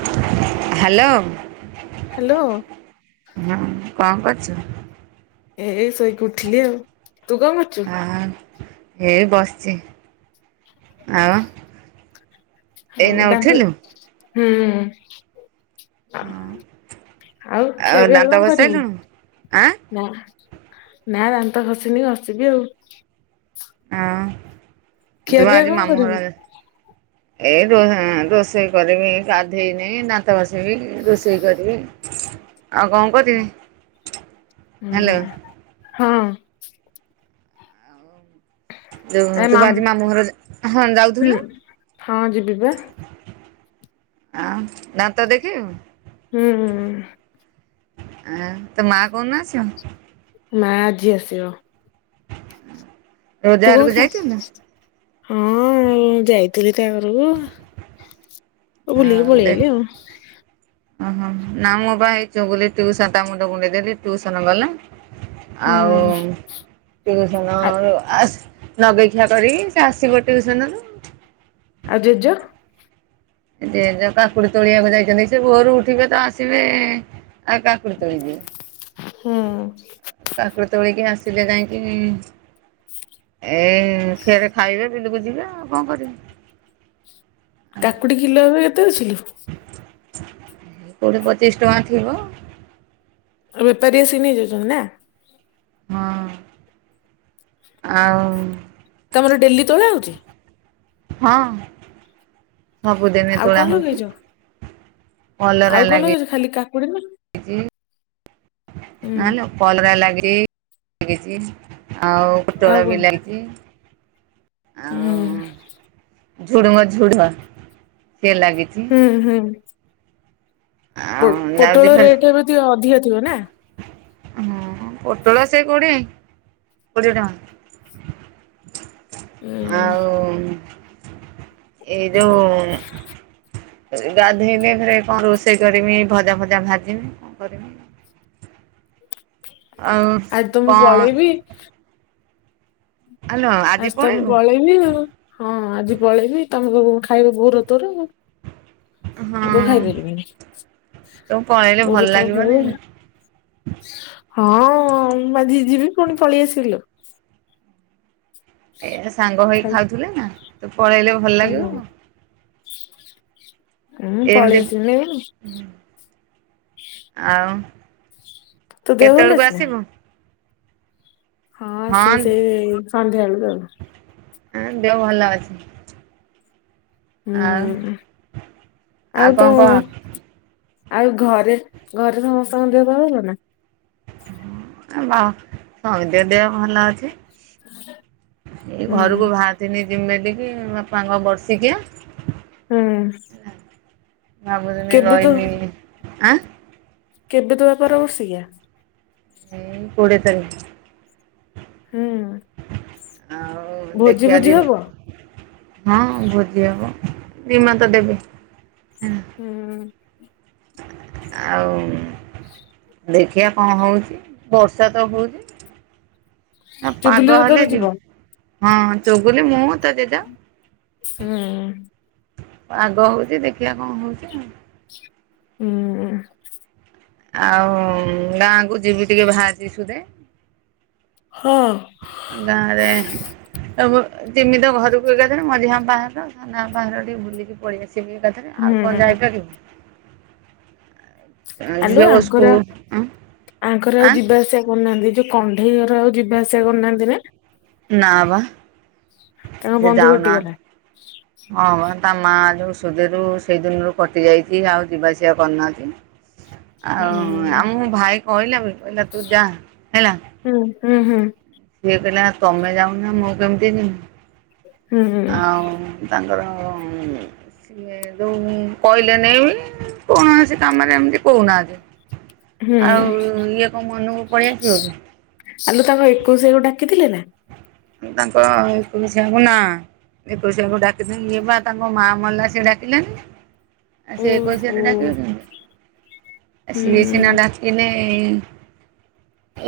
[unintelligible] Hello. Hello. ହୁଁ, କଣ କରୁଚୁ? ଏ ଏଇ ଶୋଇକି ଉଠିଲି ଆଉ, ତୁ କଣ କରୁଚୁ? ହଁ, ଏ ବସିଚି, ଆଉ ଏଇନା [unintelligible] ତାଙ୍କୁ ଉଠିଲୁ ହୁଁ। [unintelligible] ଆଉ ଖିଆ ପିଆ ଦାନ୍ତ କଣ କରିବି? ଘଷିସାଇଲୁଣୁ? ଆଁ ନା-ନା ଦାନ୍ତ ଘସିନି ଘସିବି ଆଉ। ହଁ ତୁ ବା ଖିଆପିଆ ଆଜି କଣ ମାମୁଁ ଘର କରିବୁ? ଆଡେ ଏଇ [unintelligible] ରୋଷେଇ କରିବି ଗାଧେଇନି ଦାନ୍ତ ଘସିବି ରୋଷେଇ କରିବି ଆଉ କଣ କରିବି ହାଲୋ? ହୁଁ ହଁ। ଯୋଉ ତୁ ବା ଆଜି ମାମୁଁ ଘର ଯା ହଁ ହୁଁ ଯାଉଥିଲୁ? ହଁ ଯିବି ବା ଆଉ ଦାନ୍ତ ଦେଖିଇବୁ? ହୁଁଁ। ଆଁ ତ ମାଆ କୋଉ ଦିନ ଆସିବ? ମା ଆଜି ଆସିବ। ରୋଜା ତୁ ଘରକୁ କଣ ଯାଇଥିଲୁ? [unintelligible] ବୁଲିକି ଆଉ ପଳେଇ ଦେଖ ଆଇଲି ଆଉ। ଓହୋ ନା ମୋ ଭାଇ ଚୁଗୁଲି ଟୁସନ୍ ତା ମୁଣ୍ଡ କୁଣ୍ଡେଇ ଦେଲି ଟୁସନ୍ ଗଲା। ଆଉ ହୁଁ ଟିଉସନ୍ ଆ ରୁ ଆସ୍ ନଗେଇ ଖିଆ କରି ସେ ଆସି ଗୋଟେ [unintelligible] ରୁ। ଆଉ ଜେଜ? ଜେଜ କାକୁଡି ତୋଳିଆକୁ ଯାଇଚନ୍ତି, ସେ ଭୋରୁ ଉଠିବେ ତ ଆସିବେ ଆ କାକୁଡି ତୋଳି ଯିବେ। ହୁଁ। କାକୁଡି ତୋଳିକି ଆସିଲେ ଯାଇଁକି ଏଇ ଫେରେ ଖାଇବେ ବିଲକୁ ଯିବେ ଆଉ କଣ କରିବେ। କାକୁଡି କିଲୋ ଏବେ ଏତେ ଅଛି ଲୋ? କୋଡିଏ ପଚିଶି ଟଙ୍କା ଥିବ। ଆଉ ବେପାରୀ ଆସି ନେଇ ଯାଉଚନ୍ତି ନା? ହଁ ଆଉ ତମର ଡେଲି ତୋଳା ହଉଚି? ହଁ। ସବୁଦିନେ ଆଉ ତୁଳା କଣ ହଉଚି, ଲଗେଇଛ? କଲରା ଲାଗି ଖାଲିି କା [unintelligible] [unintelligible] କଲରା ଲାଗି ଲାଗିଚି। ଆଉ ଆଉ [unintelligible] ବି କଣ? ଲାଗିଚି, ଆଉ ହୁଁ ଝୁଡୁଙ୍ଗ ଝୁଡୁଆ ସେ ଲାଗିଚି। ହୁଁ-ହୁଁ। ପୋ ଆଉ ଯାଉଛି ପୋଟଳ ଫେରେ ରେଟ୍ ଏବେ ଟିକେ ଅଧିକା ଥିବ ନା? ହଁ ପୋଟଳ ସେ [unintelligible] କୋଡିଏ ଟଙ୍କା। ହୁଁ ଆଉ ଏ ଯୋଉ ଗାଧେଇନି ଫେରେ କଣ ରୋଷେଇ [unintelligible] ଭଜା ଫଜା [unintelligible] [unintelligible] ଆଉ ଆଜି ତ ମୁଁ କଣ ପଳେଇବି। ଆଲୋ ଆଜି ତ ମୁଁ ପଳେଇବୁ ପଳେଇବି ଆଉ, ହଁ ଆଜି ପଳେଇବି ତମେ ସବୁ ଖାଇବ ବୋଉର ତୋର। ମୁଁ ତ ହଁ ଖାଇପାରିବିନି ତୁ ପଳେଇଲେ ଭଲ ବୋଉର ତୋର ଲାଗିବନି ଖାଇବ। ହଁ ମୁଁ ଆଜି ଯିବି ପୁଣି ପଳି ଆସିବି ଲୋ। ଏ ସାଙ୍ଗ ହେଇ ଖାଲି ଖାଉଥିଲେ ନା ତୁ ପଳେଇଲେ ଭଲ ହୁଁ ଲାଗିବ? ଉୁଁ ଏମିତି ପଳେଇଆସିମି। ଆଉ ତୋ ଦେହ ଭଲ କେତେବେଳକୁ ଅଛି ନା? ଆସିବୁ? ହଁ ଆସିବି ସେଇ ସନ୍ଧ୍ୟାବେଳୁ କୁ ଆଉ। ହଁ ଦେହ ଭଲ ଅଛି। ଆଉ ହୁଁ ଆଉ କଣ ତୋ କହ? ଆଉ ଘରେ ଘରେ ସମସ୍ତଙ୍କ ଦେହ ପା ଭଲ ନା? ବା ସମିତିଙ୍କ ଦେହ ଭଲ ଅଛି। ଏଇ ହୁଁ ଘରକୁ ଭାରିଥିନି ଯିମି ବୋଲିକି ବାପାଙ୍କ ବର୍ଷିକିଆ। ହୁଁ। ଭାବୁଥିନି କେବେ ତୋ ରହିମି ଆଁ? କେବେ ତୋ ବାପାର ବର୍ଷିକିଆ? ଏଇ କୋଡ଼ିଏ ତାରିକ୍। ହୁଁ। ଭୋଜି ଦେଖିଆ ଭୋଜି ଯିମି। ହବ? ହଁ ଭୋଜି ହବ ନିମନ୍ତ ଦେବେ। ହୁଁ। ଆଉ। ଦେଖିଆ କଣ ହଉଛି ବର୍ଷା ତ ହଉଛି। ପାଗ ଚୁବୁଲିର ତୋର ହେଲେ ଯିବ ହଁ ଚଗୁଲି ମୁଁ ତ ଜେଜ ହୁଁ ପାଗ ହଉଛି ଦେଖିବା କଣ ହଉଛି ଆଉ। ହୁଁ। ଆଉ ଗାଁକୁ ଯିବି ଟିକେ ଭାରିଛି ସୁଧେ। ହଁ। ଗାଁ ରେ ଏବ ଯିମି ତ ଘରକୁ ଏକାଥରେ ମଝିଆ ବାପା ଘର ସାନା ବାପା ଟିକେ ବୁଲିକି ପଳେଇଆସିବି। [unintelligible] ଆଉ କଣ ହୁଁ ଯାଇପାରିବୁ? ଆଲୁ ଝିଅ ଆଙ୍କର ସ୍କୁଲ ଆଙ୍କର ଆଉ ଆଁ ଯିବା ଆସିବା କରୁନାହାନ୍ତି ଯୋଉ କଣ୍ଢେଇ ଘର ଆଉ ଯିବା ଆସିବା କରିୁନାହାନ୍ତି ନା? ନା ବା ସେ ଯାଉନାହାନ୍ତି। ହ ହଁ ତା ମା ଯୋଉ ସୁଧିରୁ ସେଇ ଦିନରୁ କଟି ଯାଇଛି ଆଉ ଯିବା ଆସିବା କରିନାହାନ୍ତି। ହୁଁ ଆଉ ଆଉମ ଭାଇ କହିଲା ବି କହିଲା ତୁ ଯା ହେଲା ହୁଁ ହୁଁ ହୁଁ। ସିଏ କହିଲେ ତମେ ଯାଉନା ମୁଁ କେମିତି ହୁଁ ଯିବି ଆଉ ତାଙ୍କର ସିଏ ଯୋଉ କହିଲେ ନେଇ କୌଣସି କାମରେ ଏମିତି କହୁନାହାନ୍ତି। ହୁଁ ଆଉ ଇଏ କଣ ମନକୁ ପଳେଇ ଆସିବ କି? ଆଲୋ ତାଙ୍କ ଏକୋଇଶକୁ ଡାକିଥିଲେ ନା? ତାଙ୍କ ଏକୋଇଶିଆ କୁ ନା ଏକୋଇଶିଆ ଡାକିଥିନେ ଇଏ ବା ତାଙ୍କ ମାଆ ମଲା ସିଏ ଡାକିଲେନି। ଆଉ ସେ ଓହୋ ଏକୋଇଶିଆ ରେ ଡାକିବେ କେମତି? ଆ ହୁଁ ସିଏ ସିନା ଡାକିନେ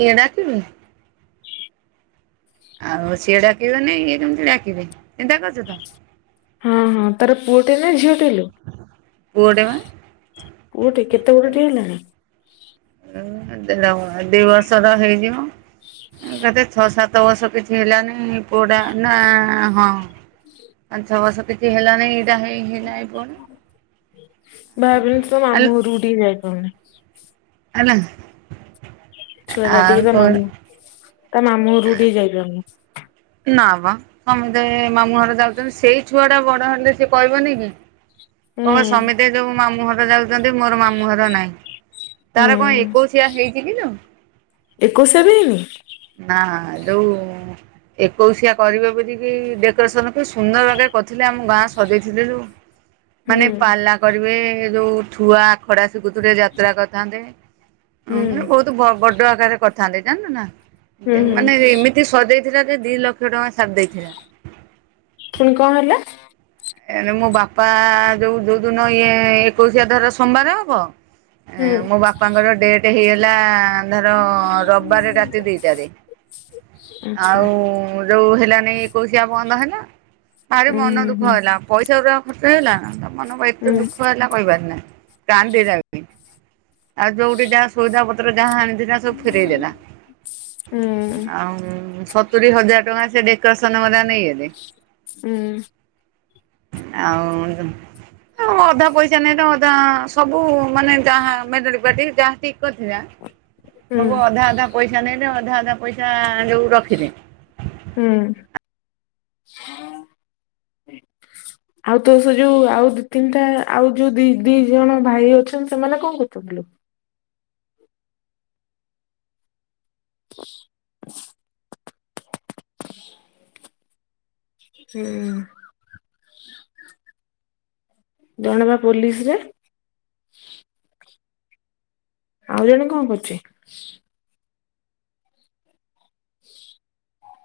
ଇଏ ଡାକିବେ। ଆଉ ସିଏ ଡାକିବନ ଇଏ କେମିତି ଡାକିବେ ଚିନ୍ତା କରୁଛ ତ ହଁ ହଁ ତାର ପୁଅଟେ ନା ଝିଅଟେ ଲୋ ପୁଅ ଟେ ବା। ପୁଅଟେ କେତେ ବଡ଼ ଟେଏ ହେଲାଣି। ହୁଁ ଦେଢବର୍ଷ ଦି ବର୍ଷର ହେଇଯିବ କେତେ ସାତ ବର୍ଷ କିଛି ହେଲାନି ପୁଅ ଟା ନା ହଁ ପାଞ୍ଚ ଛଅ ବର୍ଷ କିଛି ହେଲା ନାଇ ଏଇଟା ହେଲା ହେଇ ବର୍ଷ ଆଗ ସେଠିକି ଯାଇପାରୁନି। ହେଲା। ଛୁଆଟା ଆଉ ଟିକେ ତା ତୋ ମାମୁଁ ତା ମାମୁଁ ଘର କୁ ଟିକେ ଯାଇଛିନ୍ତି। ନା ବା ସମସ୍ତେ ମାମୁଁ ଘରେ ଯାଉଛନ୍ତି ସେଇ ଛୁଆ ଟା ବଡ ହେଲେ ସେ କହିବନି କି ହୁଁ କହିବ ସମସ୍ତେ ଯୋଉ ମାମୁଁ ଘର ଯାଉଛନ୍ତି। ମୋର ମାମୁଁ ଘର ନାଇଁ ତାର କଣ ହୁଁ ଏକୋଇଶିଆ ହେଇଛି କିଲ ଏକୋଇଶିଆ ବି ହେଇନି। ନାଁ ଯେଉଁ ଏକୋଇଶିଆ କରିବ ବୋଲିକି ଡେକୋରେସନକୁ ସୁନ୍ଦର ଭାଗେ କରିଥିଲେ ଆମ ଗାଁ ସଜେଇଥିଲୁ। [inaudible] ମାନେ ପାଲା କରିବେ ଯୋଉ ଛୁଆ ଆଖଡା ଶିଖୁଥିଲେ ଯାତ୍ରା କରିଥାନ୍ତେ। ହ ହୁଁ ମାନେ ବହୁତ ବଡ ଆକାରରେ କରିଥାନ୍ତେ ଜାଣିଲୁ ନା ହୁଁ ହୁଁ ଏମାନେ ଏମିତି ସଜେଇ ଥିଲା ଯେ ଦୁଇ ଲକ୍ଷ ଟଙ୍କା ସାର ଦେଇଥିଲା। ପୁଣି କଣ ହେଲା। ଏ ମୋ ବାପା ଯୋଉ ଯୋଉ ଦିନ ଇଏ ଏକୋଇଶିଆ ଧର ସୋମବାର ହବ ହୁଁ ମୋ ବାପାଙ୍କର ଡେଟ୍ ହେଇଗଲା ଧର ରବିବାର ରାତି ଦିଟାରେ ଆଚ୍ଛା। ଆଉ ଯୋଉ ହେଲାନାଇ କୋଇଶିଆ ବନ୍ଦ ହେଲା ବାହାରି ଉଁ ମନ ଦୁଃଖ ଦୁଖ ହୁଁ ହେଲା ପଇସା ପୁରା ଖର୍ଚ ହେଲା ତା ମନ ପାଇଁ ଏତେ ହୁଁ ଦୁଃଖ ହେଲା। କହିବାର ନାଇ କାଦି ଯାଉଛି ଆଉ ଯୋଉଠି ଯାହା ସଇଦା ପତ୍ର ଯାହା ଆଣିଛି ସବୁ ଫେରେଇ ଦେଲା ଉଁ ଆଉ ହୁଁ ସତୁରି ହଜାର ଟଙ୍କା ସେ ଡେକୋରେସନ ବାଲା ନେଇଗଲେ। ହୁଁ। ଆଉ ଅଧା ପଇସା ନାଇ ତ ଅଧା ସବୁ ମାନେ ଯାହା ମେଲଡି ପାଟି ଯାହା ଠିକ କରିଥିଲା ଉଁ ସବୁ ଅଧା ଅଧା ପଇସା ନଲେ ଅଧା ଅଧା ପଇସା ଯୋଉ ରଖିଲେ। ହୁଁ। ଆଉ ତୋ ସେ ଯୋଉ ଆଉ ଦି ତିନିଟା ଆଉ ଯୋଉ ଦି ଦିଅ ଜଣ ଭାଇ ଅଛନ୍ତି ସେମାନେ କଣ କରୁଛନ୍ତି [unintelligible] ହୁଁ ଜଣେ ବା ପୋଲିସ ରେ ଆଉ ଜଣେ କଣ କରୁଛି।